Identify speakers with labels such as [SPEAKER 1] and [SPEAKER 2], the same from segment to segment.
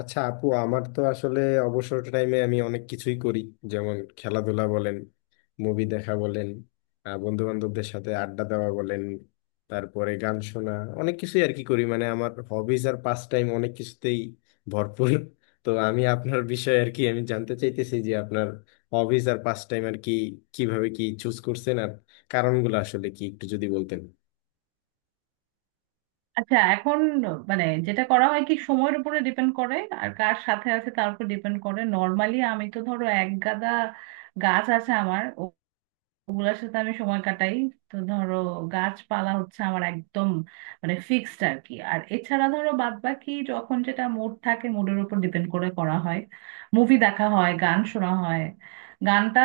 [SPEAKER 1] আচ্ছা আপু আমার তো আসলে অবসর টাইমে আমি অনেক কিছুই করি, যেমন খেলাধুলা বলেন, মুভি দেখা বলেন, বন্ধু বান্ধবদের সাথে আড্ডা দেওয়া বলেন, তারপরে গান শোনা। অনেক কিছুই আর কি করি, মানে আমার হবিজ আর পাস টাইম অনেক কিছুতেই ভরপুর। তো আমি আপনার বিষয়ে আর কি আমি জানতে চাইতেছি যে আপনার হবিজ আর পাস টাইম আর কি কিভাবে কি চুজ করছেন, আর কারণগুলো আসলে কি একটু যদি বলতেন।
[SPEAKER 2] আচ্ছা, এখন মানে যেটা করা হয় কি সময়ের উপরে ডিপেন্ড করে, আর কার সাথে আছে তার উপর ডিপেন্ড করে। নর্মালি আমি তো ধরো এক গাদা গাছ আছে আমার, ওগুলার সাথে আমি সময় কাটাই। তো ধরো গাছপালা হচ্ছে আমার একদম মানে ফিক্সড আর কি। আর এছাড়া ধরো বাদ বাকি যখন যেটা মুড থাকে মুডের উপর ডিপেন্ড করে করা হয়, মুভি দেখা হয়, গান শোনা হয়। গানটা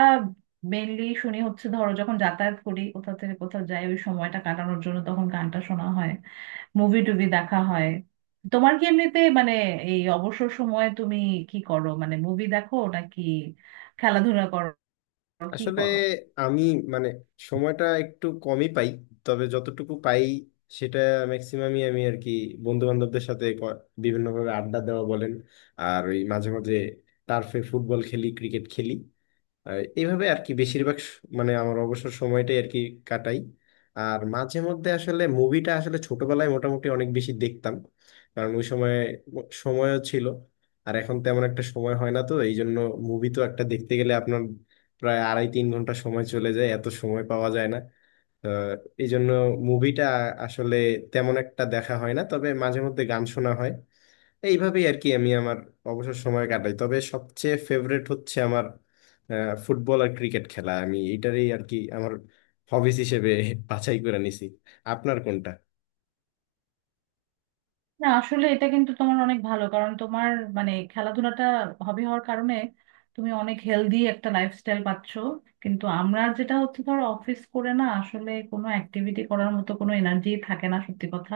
[SPEAKER 2] মেনলি শুনি হচ্ছে ধরো যখন যাতায়াত করি, কোথা থেকে কোথাও যাই, ওই সময়টা কাটানোর জন্য তখন গানটা শোনা হয়, মুভি টুভি দেখা হয়। তোমার কি এমনিতে মানে এই অবসর সময়ে তুমি কি করো? মানে মুভি দেখো নাকি খেলাধুলা করো, কি
[SPEAKER 1] আসলে
[SPEAKER 2] করো?
[SPEAKER 1] আমি মানে সময়টা একটু কমই পাই, তবে যতটুকু পাই সেটা ম্যাক্সিমামই আমি আর কি বন্ধু বান্ধবদের সাথে বিভিন্নভাবে আড্ডা দেওয়া বলেন, আর ওই মাঝে মাঝে টার্ফে ফুটবল খেলি, ক্রিকেট খেলি। আর এইভাবে আর কি বেশিরভাগ মানে আমার অবসর সময়টাই আর কি কাটাই। আর মাঝে মধ্যে আসলে মুভিটা আসলে ছোটবেলায় মোটামুটি অনেক বেশি দেখতাম, কারণ ওই সময় সময়ও ছিল, আর এখন তেমন একটা সময় হয় না তো এই জন্য। মুভি তো একটা দেখতে গেলে আপনার প্রায় আড়াই তিন ঘন্টা সময় চলে যায়, এত সময় পাওয়া যায় না। আহ, এই জন্য মুভিটা আসলে তেমন একটা দেখা হয় না, তবে মাঝে মধ্যে গান শোনা হয়। এইভাবেই আর কি আমি আমার অবসর সময় কাটাই, তবে সবচেয়ে ফেভারেট হচ্ছে আমার ফুটবল আর ক্রিকেট খেলা। আমি এইটারই আর কি আমার হবিস হিসেবে বাছাই করে নিছি। আপনার কোনটা?
[SPEAKER 2] না, আসলে এটা কিন্তু তোমার অনেক ভালো কারণ তোমার মানে খেলাধুলাটা হবি হওয়ার কারণে তুমি অনেক হেলদি একটা লাইফস্টাইল পাচ্ছ। কিন্তু আমরা যেটা হচ্ছে ধর, অফিস করে না আসলে কোনো অ্যাক্টিভিটি করার মতো কোনো এনার্জি থাকে না, সত্যি কথা।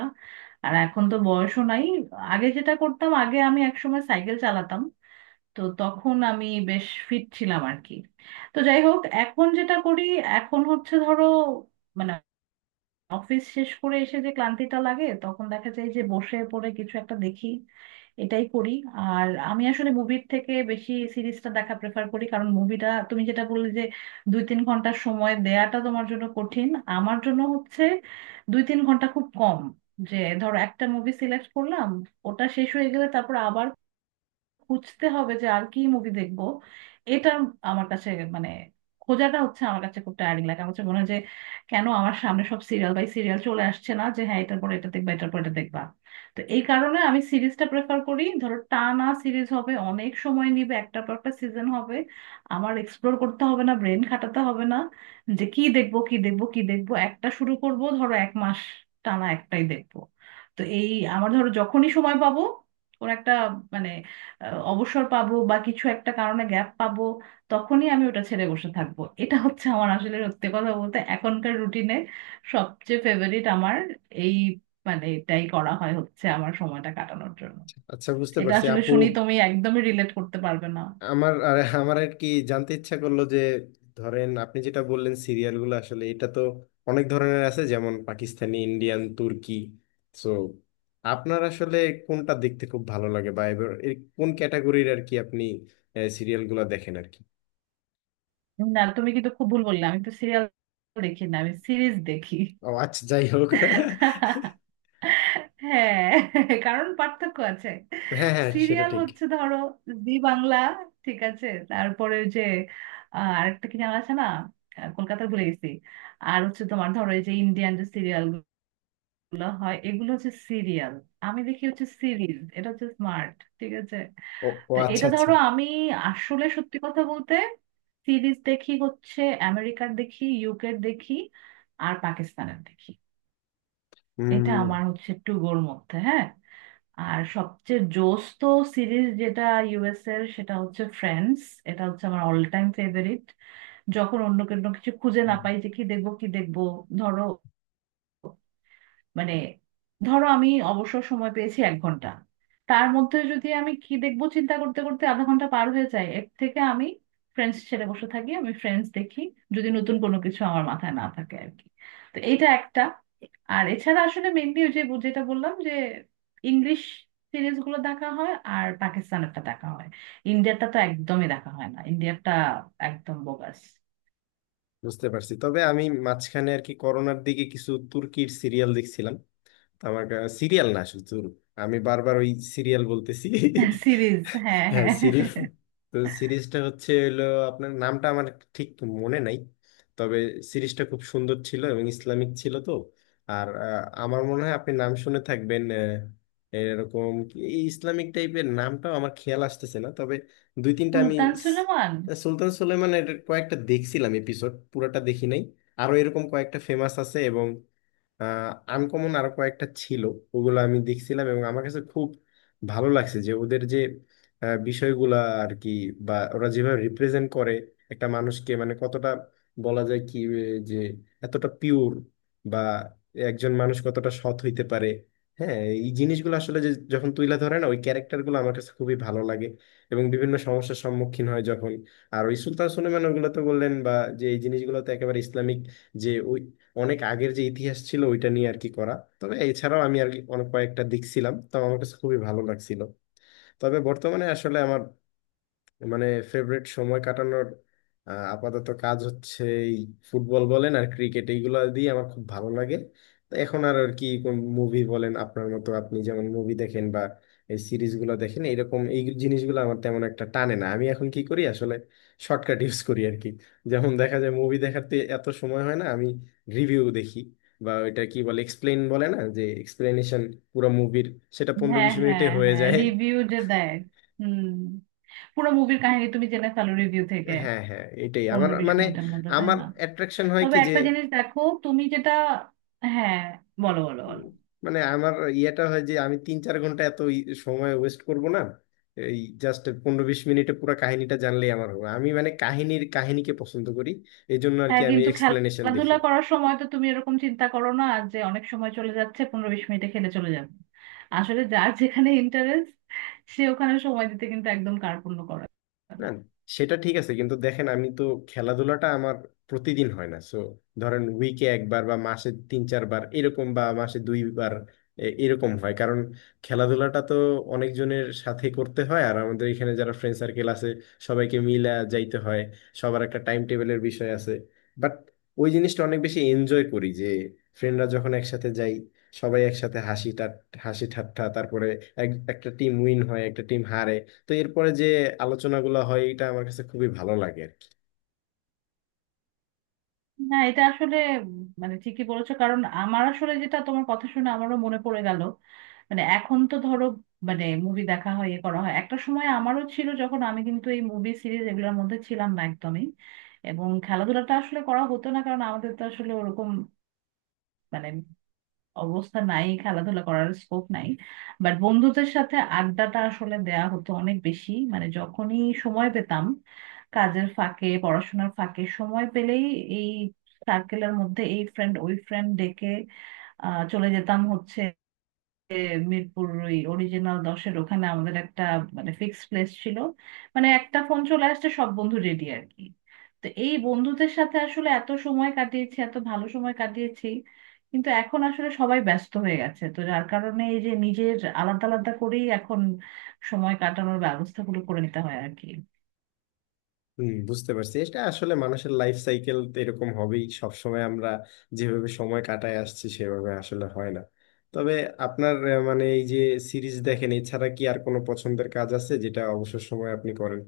[SPEAKER 2] আর এখন তো বয়সও নাই। আগে যেটা করতাম, আগে আমি একসময় সাইকেল চালাতাম, তো তখন আমি বেশ ফিট ছিলাম আর কি। তো যাই হোক, এখন যেটা করি, এখন হচ্ছে ধরো মানে অফিস শেষ করে এসে যে ক্লান্তিটা লাগে তখন দেখা যায় যে বসে পড়ে কিছু একটা দেখি, এটাই করি। আর আমি আসলে মুভির থেকে বেশি সিরিজটা দেখা প্রেফার করি, কারণ মুভিটা তুমি যেটা বললে যে 2-3 ঘন্টার সময় দেয়াটা তোমার জন্য কঠিন, আমার জন্য হচ্ছে 2-3 ঘন্টা খুব কম। যে ধরো একটা মুভি সিলেক্ট করলাম, ওটা শেষ হয়ে গেলে তারপর আবার খুঁজতে হবে যে আর কি মুভি দেখব, এটা আমার কাছে মানে খোঁজাটা হচ্ছে আমার কাছে খুব টায়ারিং লাগে। আমার কাছে মনে হয় যে কেন আমার সামনে সব সিরিয়াল বাই সিরিয়াল চলে আসছে না, যে হ্যাঁ এটার পরে এটা দেখবা, এটার পর এটা দেখবা। তো এই কারণে আমি সিরিজটা প্রেফার করি। ধরো টানা সিরিজ হবে, অনেক সময় নিবে, একটা পর একটা সিজন হবে, আমার এক্সপ্লোর করতে হবে না, ব্রেন খাটাতে হবে না যে কি দেখবো কি দেখবো কি দেখবো। একটা শুরু করব ধরো 1 মাস টানা একটাই দেখবো। তো এই আমার ধরো যখনই সময় পাবো, ওর একটা মানে অবসর পাবো বা কিছু একটা কারণে গ্যাপ পাবো, তখনই আমি ওটা ছেড়ে বসে থাকবো। এটা হচ্ছে আমার আসলে সত্যি কথা বলতে এখনকার রুটিনে সবচেয়ে ফেভারিট আমার এই মানে এটাই করা হয় হচ্ছে আমার সময়টা কাটানোর জন্য।
[SPEAKER 1] আচ্ছা, বুঝতে
[SPEAKER 2] এটা
[SPEAKER 1] পারছি
[SPEAKER 2] আসলে
[SPEAKER 1] আপু।
[SPEAKER 2] শুনি তুমি একদমই রিলেট করতে পারবে না।
[SPEAKER 1] আমার আর আমার আর কি জানতে ইচ্ছা করলো যে, ধরেন আপনি যেটা বললেন সিরিয়ালগুলো, আসলে এটা তো অনেক ধরনের আছে, যেমন পাকিস্তানি, ইন্ডিয়ান, তুর্কি। সো আপনার আসলে কোনটা দেখতে খুব ভালো লাগে বা এবার এর কোন ক্যাটাগরির আর কি আপনি সিরিয়ালগুলো দেখেন আর কি?
[SPEAKER 2] না তুমি কিন্তু খুব ভুল বললে, আমি তো সিরিয়াল দেখি না, আমি সিরিজ দেখি।
[SPEAKER 1] ও আচ্ছা, যাই হোক।
[SPEAKER 2] হ্যাঁ, কারণ পার্থক্য আছে।
[SPEAKER 1] হ্যাঁ, হ্যাঁ, সেটা
[SPEAKER 2] সিরিয়াল
[SPEAKER 1] ঠিক।
[SPEAKER 2] হচ্ছে ধরো জি বাংলা, ঠিক আছে, তারপরে ওই যে আরেকটা কি জানা আছে না, কলকাতার ভুলে গেছি। আর হচ্ছে তোমার ধরো এই যে ইন্ডিয়ান যে সিরিয়াল গুলো হয়, এগুলো হচ্ছে সিরিয়াল। আমি দেখি হচ্ছে সিরিজ, এটা হচ্ছে স্মার্ট, ঠিক আছে।
[SPEAKER 1] ও, ও
[SPEAKER 2] তো
[SPEAKER 1] আচ্ছা,
[SPEAKER 2] এটা
[SPEAKER 1] আচ্ছা।
[SPEAKER 2] ধরো আমি আসলে সত্যি কথা বলতে সিরিজ দেখি হচ্ছে আমেরিকার দেখি, ইউকের দেখি, আর পাকিস্তানের দেখি। এটা
[SPEAKER 1] হুম,
[SPEAKER 2] আমার হচ্ছে একটু গোর মধ্যে, হ্যাঁ। আর সবচেয়ে জোস তো সিরিজ যেটা ইউএস এর, সেটা হচ্ছে ফ্রেন্ডস, এটা হচ্ছে আমার অল টাইম ফেভারিট। যখন অন্য কোনো কিছু খুঁজে না পাই যে কি দেখবো কি দেখবো, ধরো মানে ধরো আমি অবসর সময় পেয়েছি 1 ঘন্টা, তার মধ্যে যদি আমি কি দেখবো চিন্তা করতে করতে আধা ঘন্টা পার হয়ে যায়, এর থেকে আমি ফ্রেন্ডস ছেড়ে বসে থাকি, আমি ফ্রেন্ডস দেখি যদি নতুন কোনো কিছু আমার মাথায় না থাকে আর কি। তো এটা একটা। আর এছাড়া আসলে মেনলি ওই যে যেটা বললাম যে ইংলিশ সিরিজ গুলো দেখা হয় আর পাকিস্তানেরটা দেখা হয়, ইন্ডিয়াটা তো একদমই দেখা হয় না, ইন্ডিয়াটা একদম বোগাস।
[SPEAKER 1] বুঝতে পারছি। তবে আমি মাঝখানে আর কি করোনার দিকে কিছু তুর্কির সিরিয়াল দেখছিলাম। আমার সিরিয়াল না, শুধু আমি বারবার ওই সিরিয়াল বলতেছি।
[SPEAKER 2] সিরিজ হ্যাঁ
[SPEAKER 1] হ্যাঁ,
[SPEAKER 2] হ্যাঁ।
[SPEAKER 1] সিরিজ। তো সিরিজটা হচ্ছে হলো, আপনার নামটা আমার ঠিক মনে নাই, তবে সিরিজটা খুব সুন্দর ছিল এবং ইসলামিক ছিল। তো আর আমার মনে হয় আপনি নাম শুনে থাকবেন। এরকম এই ইসলামিক টাইপের নামটাও আমার খেয়াল আসতেছে না, তবে দুই তিনটা আমি
[SPEAKER 2] সুলতান
[SPEAKER 1] স-
[SPEAKER 2] সুলেমান।
[SPEAKER 1] সুলতান সুলেমান এর কয়েকটা দেখছিলাম, এপিসোড পুরোটা দেখি নাই। আরো এরকম কয়েকটা ফেমাস আছে এবং আনকমন আরো কয়েকটা ছিল, ওগুলো আমি দেখছিলাম এবং আমার কাছে খুব ভালো লাগছে যে ওদের যে বিষয়গুলা আর কি, বা ওরা যেভাবে রিপ্রেজেন্ট করে একটা মানুষকে, মানে কতটা বলা যায় কি যে এতটা পিওর বা একজন মানুষ কতটা সৎ হইতে পারে, হ্যাঁ, এই জিনিসগুলো আসলে যে যখন তুইলা ধরে না ওই ক্যারেক্টারগুলো, আমার কাছে খুবই ভালো লাগে। এবং বিভিন্ন সমস্যার সম্মুখীন হয় যখন, আর ওই সুলতান সুলেমান ওগুলো তো বললেন, বা যে এই জিনিসগুলো তো একেবারে ইসলামিক, যে ওই অনেক আগের যে ইতিহাস ছিল ওইটা নিয়ে আর কি করা। তবে এছাড়াও আমি আর কি অনেক কয়েকটা দেখছিলাম তো আমার কাছে খুবই ভালো লাগছিল। তবে বর্তমানে আসলে আমার মানে ফেভারিট সময় কাটানোর আপাতত কাজ হচ্ছে এই ফুটবল বলেন আর ক্রিকেট, এইগুলো দিয়ে আমার খুব ভালো লাগে। তো এখন আর আর কি কোন মুভি বলেন আপনার মতো, আপনি যেমন মুভি দেখেন বা এই সিরিজগুলো দেখেন এরকম, এই জিনিসগুলো আমার তেমন একটা টানে না। আমি এখন কি করি আসলে, শর্টকাট ইউজ করি আর কি। যেমন দেখা যায় মুভি দেখাতে এত সময় হয় না, আমি রিভিউ দেখি বা ওইটা কি বলে এক্সপ্লেন বলে না, যে এক্সপ্লেনেশন পুরো মুভির, সেটা পনেরো
[SPEAKER 2] হ্যাঁ
[SPEAKER 1] বিশ মিনিটে
[SPEAKER 2] হ্যাঁ
[SPEAKER 1] হয়ে
[SPEAKER 2] হ্যাঁ,
[SPEAKER 1] যায়।
[SPEAKER 2] রিভিউ যে দেয়, হুম, পুরো মুভির কাহিনী তুমি জেনে ফেলো রিভিউ থেকে
[SPEAKER 1] হ্যাঁ, হ্যাঁ, এটাই আমার
[SPEAKER 2] পনেরো বিশ
[SPEAKER 1] মানে
[SPEAKER 2] মিনিটের মধ্যে, তাই
[SPEAKER 1] আমার
[SPEAKER 2] না?
[SPEAKER 1] অ্যাট্রাকশন হয়
[SPEAKER 2] তবে
[SPEAKER 1] কি যে,
[SPEAKER 2] একটা জিনিস দেখো, তুমি যেটা, হ্যাঁ বলো বলো
[SPEAKER 1] উম,
[SPEAKER 2] বলো।
[SPEAKER 1] মানে আমার ইয়েটা হয় যে আমি 3-4 ঘন্টা এত সময় ওয়েস্ট করব না, এই জাস্ট 15-20 মিনিটে পুরো কাহিনীটা জানলেই আমার হবে। আমি মানে কাহিনীর কাহিনীকে পছন্দ করি, এই জন্য আর কি
[SPEAKER 2] হ্যাঁ
[SPEAKER 1] আমি
[SPEAKER 2] কিন্তু
[SPEAKER 1] এক্সপ্লেনেশন দেখি।
[SPEAKER 2] খেলাধুলা করার সময় তো তুমি এরকম চিন্তা করো না যে অনেক সময় চলে যাচ্ছে, 15-20 মিনিটে খেলে চলে যাবে। আসলে যার যেখানে ইন্টারেস্ট, সে ওখানে সময় দিতে কিন্তু একদম কার্পণ্য করে
[SPEAKER 1] না
[SPEAKER 2] না।
[SPEAKER 1] সেটা ঠিক আছে, কিন্তু দেখেন আমি তো খেলাধুলাটা আমার প্রতিদিন হয় না, সো ধরেন উইকে একবার বা মাসে তিন চারবার এরকম, বা মাসে দুইবার এরকম হয়। কারণ খেলাধুলাটা তো অনেকজনের সাথে করতে হয়, আর আমাদের এখানে যারা ফ্রেন্ড সার্কেল আছে সবাইকে মিলা যাইতে হয়, সবার একটা টাইম টেবিলের বিষয় আছে। বাট ওই জিনিসটা অনেক বেশি এনজয় করি যে ফ্রেন্ডরা যখন একসাথে যাই, সবাই একসাথে হাসি টা হাসি ঠাট্টা, তারপরে একটা টিম উইন হয় একটা টিম হারে, তো এরপরে যে আলোচনাগুলো হয় এটা আমার কাছে খুবই ভালো লাগে আর কি।
[SPEAKER 2] না, এটা আসলে মানে ঠিকই বলেছো, কারণ আমার আসলে যেটা তোমার কথা শুনে আমারও মনে পড়ে গেল। মানে এখন তো ধরো মানে মুভি দেখা হয় ইয়ে করা হয়, একটা সময় আমারও ছিল যখন আমি কিন্তু এই মুভি সিরিজ এগুলোর মধ্যে ছিলাম না একদমই। এবং খেলাধুলাটা আসলে করা হতো না, কারণ আমাদের তো আসলে ওরকম মানে অবস্থা নাই, খেলাধুলা করার স্কোপ নাই। বাট বন্ধুদের সাথে আড্ডাটা আসলে দেয়া হতো অনেক বেশি, মানে যখনই সময় পেতাম, কাজের ফাঁকে পড়াশোনার ফাঁকে সময় পেলেই এই সার্কেলের মধ্যে এই ফ্রেন্ড ওই ফ্রেন্ড ডেকে চলে যেতাম হচ্ছে এ মিরপুর ওই অরিজিনাল দশের ওখানে আমাদের একটা মানে ফিক্সড প্লেস ছিল। মানে একটা ফোন চলে আসছে, সব বন্ধু রেডি আর কি। তো এই বন্ধুদের সাথে আসলে এত সময় কাটিয়েছি, এত ভালো সময় কাটিয়েছি, কিন্তু এখন আসলে সবাই ব্যস্ত হয়ে গেছে, তো যার কারণে এই যে নিজের আলাদা আলাদা করেই এখন সময় কাটানোর ব্যবস্থাগুলো করে নিতে হয় আর কি।
[SPEAKER 1] হম, বুঝতে পারছি। এটা আসলে মানুষের লাইফ সাইকেল, এরকম হবেই। সবসময় আমরা যেভাবে সময় কাটায় আসছি সেভাবে আসলে হয় না। তবে আপনার মানে এই যে সিরিজ দেখেন, এছাড়া কি আর কোনো পছন্দের কাজ আছে যেটা অবসর সময় আপনি করেন?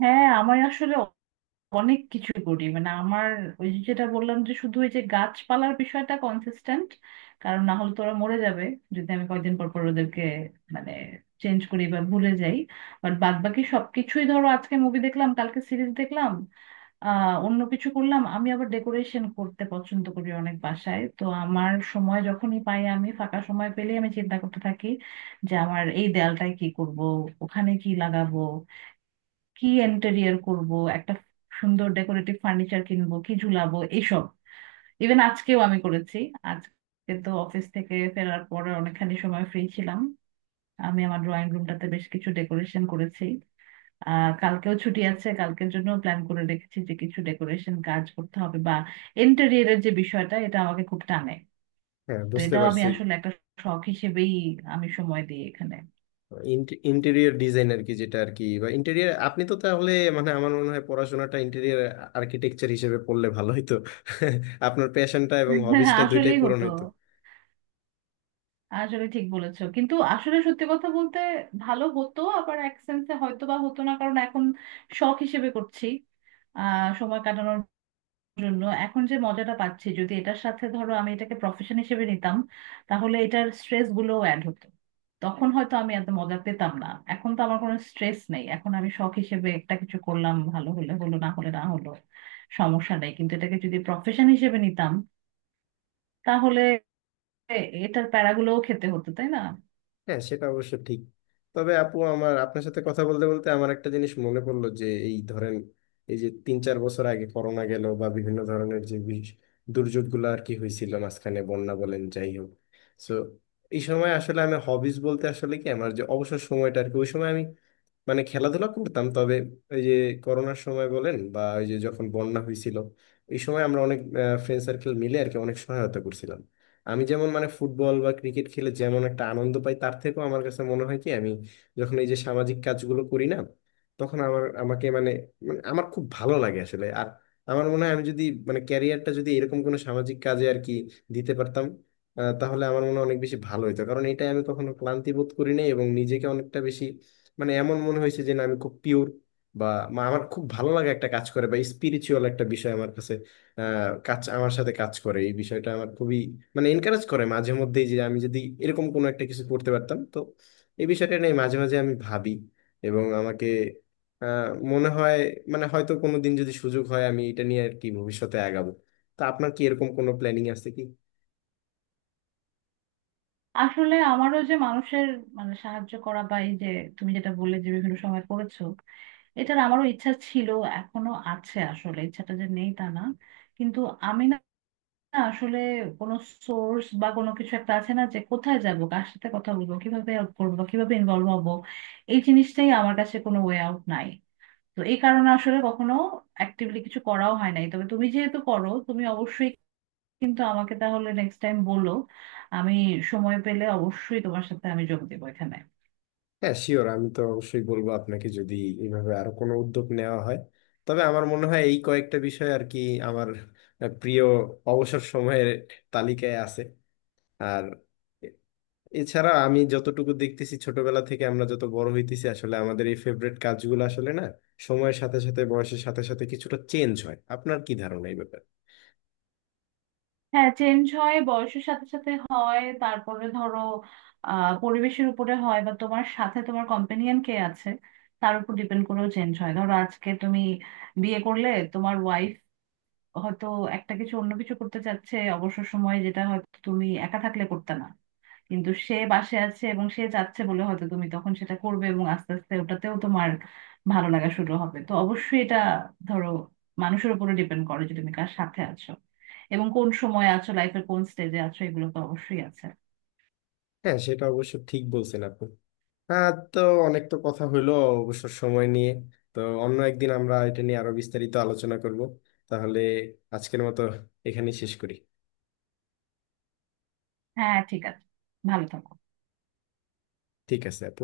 [SPEAKER 2] হ্যাঁ, আমার আসলে অনেক কিছু করি, মানে আমার ওই যে যেটা বললাম যে শুধু ওই যে গাছপালার বিষয়টা কনসিস্টেন্ট, কারণ না হলে তোরা মরে যাবে যদি আমি কয়েকদিন পর পর ওদেরকে মানে চেঞ্জ করি বা ভুলে যাই। বাট বাদ বাকি সবকিছুই ধরো আজকে মুভি দেখলাম, কালকে সিরিজ দেখলাম, আহ অন্য কিছু করলাম। আমি আবার ডেকোরেশন করতে পছন্দ করি অনেক, বাসায় তো আমার সময় যখনই পাই, আমি ফাঁকা সময় পেলেই আমি চিন্তা করতে থাকি যে আমার এই দেয়ালটায় কি করব, ওখানে কি লাগাবো, কি ইন্টেরিয়র করব, একটা সুন্দর ডেকোরেটিভ ফার্নিচার কিনবো, কি ঝুলাবো এইসব। ইভেন আজকেও আমি করেছি, আজকে তো অফিস থেকে ফেরার পরে অনেকখানি সময় ফ্রি ছিলাম, আমি আমার ড্রয়িং রুমটাতে বেশ কিছু ডেকোরেশন করেছি। আহ কালকেও ছুটি আছে, কালকের জন্য প্ল্যান করে রেখেছি যে কিছু ডেকোরেশন কাজ করতে হবে। বা ইন্টেরিয়রের যে বিষয়টা, এটা আমাকে খুব টানে।
[SPEAKER 1] হ্যাঁ,
[SPEAKER 2] তো
[SPEAKER 1] বুঝতে
[SPEAKER 2] এটাও আমি
[SPEAKER 1] পারছি।
[SPEAKER 2] আসলে একটা শখ হিসেবেই আমি সময় দিই এখানে।
[SPEAKER 1] ইন্টেরিয়র ডিজাইন আর কি যেটা আর কি, বা ইন্টেরিয়র, আপনি তো তাহলে মানে আমার মনে হয় পড়াশোনাটা ইন্টেরিয়র আর্কিটেকচার হিসেবে পড়লে ভালো হতো। আপনার প্যাশনটা এবং হবিসটা দুইটাই
[SPEAKER 2] আসলেই
[SPEAKER 1] পূরণ
[SPEAKER 2] হতো।
[SPEAKER 1] হইতো।
[SPEAKER 2] আসলে ঠিক বলেছো, কিন্তু আসলে সত্যি কথা বলতে, ভালো হতো, আবার এক সেন্সে হয়তো বা হতো না, কারণ এখন শখ হিসেবে করছি আহ সময় কাটানোর জন্য, এখন যে মজাটা পাচ্ছি, যদি এটার সাথে ধরো আমি এটাকে প্রফেশন হিসেবে নিতাম, তাহলে এটার স্ট্রেস গুলোও অ্যাড হতো, তখন হয়তো আমি এত মজা পেতাম না। এখন তো আমার কোনো স্ট্রেস নেই, এখন আমি শখ হিসেবে একটা কিছু করলাম, ভালো হলে হলো, না হলে না হলো, সমস্যা নেই। কিন্তু এটাকে যদি প্রফেশন হিসেবে নিতাম, তাহলে এটার প্যারাগুলোও খেতে হতো, তাই না?
[SPEAKER 1] হ্যাঁ, সেটা অবশ্য ঠিক। তবে আপু আমার আপনার সাথে কথা বলতে বলতে আমার একটা জিনিস মনে পড়লো যে এই ধরেন এই যে 3-4 বছর আগে করোনা গেল, বা বিভিন্ন ধরনের যে দুর্যোগগুলো আর কি হয়েছিল মাঝখানে, বন্যা বলেন যাই হোক। সো এই সময় আসলে আমি হবিজ বলতে আসলে কি আমার যে অবসর সময়টা আর কি, ওই সময় আমি মানে খেলাধুলা করতাম। তবে ওই যে করোনার সময় বলেন বা ওই যে যখন বন্যা হয়েছিল, এই সময় আমরা অনেক ফ্রেন্ড সার্কেল মিলে আর কি অনেক সহায়তা করছিলাম। আমি যেমন মানে ফুটবল বা ক্রিকেট খেলে যেমন একটা আনন্দ পাই, তার থেকেও আমার কাছে মনে হয় কি আমি যখন এই যে সামাজিক কাজগুলো করি না, তখন আমার আমাকে মানে মানে আমার খুব ভালো লাগে আসলে। আর আমার মনে হয় আমি যদি মানে ক্যারিয়ারটা যদি এরকম কোনো সামাজিক কাজে আর কি দিতে পারতাম, তাহলে আমার মনে হয় অনেক বেশি ভালো হতো। কারণ এটাই আমি কখনো ক্লান্তি বোধ করি নাই এবং নিজেকে অনেকটা বেশি মানে এমন মনে হয়েছে যে না আমি খুব পিওর, বা আমার খুব ভালো লাগে একটা কাজ করে, বা স্পিরিচুয়াল একটা বিষয় আমার কাছে কাজ আমার সাথে কাজ করে। এই বিষয়টা আমার খুবই মানে এনকারেজ করে মাঝে মধ্যেই যে আমি যদি এরকম কোনো একটা কিছু করতে পারতাম, তো এই বিষয়টা নিয়ে মাঝে মাঝে আমি ভাবি এবং আমাকে আহ, মনে হয় মানে হয়তো কোনো দিন যদি সুযোগ হয় আমি এটা নিয়ে আর কি ভবিষ্যতে আগাবো। তা আপনার কি এরকম কোনো প্ল্যানিং আছে কি?
[SPEAKER 2] আসলে আমারও যে মানুষের মানে সাহায্য করা বা এই যে তুমি যেটা বললে যে বিভিন্ন সময় করেছো, এটার আমারও ইচ্ছা ছিল, এখনো আছে। আসলে ইচ্ছাটা যে নেই তা না, কিন্তু আমি না আসলে কোনো সোর্স বা কোনো কিছু একটা আছে না যে কোথায় যাব, কার সাথে কথা বলবো, কিভাবে হেল্প করবো বা কিভাবে ইনভলভ হবো, এই জিনিসটাই আমার কাছে কোনো ওয়ে আউট নাই। তো এই কারণে আসলে কখনো অ্যাক্টিভলি কিছু করাও হয় নাই। তবে তুমি যেহেতু করো, তুমি অবশ্যই কিন্তু আমাকে তাহলে নেক্সট টাইম বলো, আমি সময় পেলে অবশ্যই তোমার সাথে আমি যোগ দেবো এখানে।
[SPEAKER 1] হ্যাঁ শিওর, আমি তো অবশ্যই বলবো আপনাকে, যদি এইভাবে আরো কোনো উদ্যোগ নেওয়া হয়। তবে আমার মনে হয় এই কয়েকটা বিষয় আর কি আমার প্রিয় অবসর সময়ের তালিকায় আছে। আর এছাড়া আমি যতটুকু দেখতেছি ছোটবেলা থেকে আমরা যত বড় হইতেছি, আসলে আমাদের এই ফেভারিট কাজগুলো আসলে না সময়ের সাথে সাথে বয়সের সাথে সাথে কিছুটা চেঞ্জ হয়। আপনার কি ধারণা এই ব্যাপারে?
[SPEAKER 2] হ্যাঁ চেঞ্জ হয়, বয়সের সাথে সাথে হয়, তারপরে ধরো আহ পরিবেশের উপরে হয়, বা তোমার সাথে তোমার কম্পেনিয়ন কে আছে তার উপর ডিপেন্ড করেও চেঞ্জ হয়। ধরো আজকে তুমি বিয়ে করলে, তোমার ওয়াইফ হয়তো একটা কিছু অন্য কিছু করতে চাচ্ছে অবসর সময়ে, যেটা হয়তো তুমি একা থাকলে করতে না, কিন্তু সে বাসে আছে এবং সে চাচ্ছে বলে হয়তো তুমি তখন সেটা করবে, এবং আস্তে আস্তে ওটাতেও তোমার ভালো লাগা শুরু হবে। তো অবশ্যই এটা ধরো মানুষের উপরে ডিপেন্ড করে যে তুমি কার সাথে আছো, এবং কোন সময় আছো, লাইফের কোন স্টেজে আছো, এগুলো তো অবশ্যই আছে।
[SPEAKER 1] হ্যাঁ সেটা অবশ্য ঠিক বলছেন আপনি। হ্যাঁ, তো অনেক তো কথা হইলো অবসর সময় নিয়ে, তো অন্য একদিন আমরা এটা নিয়ে আরো বিস্তারিত আলোচনা করব। তাহলে আজকের মতো এখানেই শেষ করি।
[SPEAKER 2] হ্যাঁ ঠিক আছে, ভালো থাকো।
[SPEAKER 1] ঠিক আছে আপু।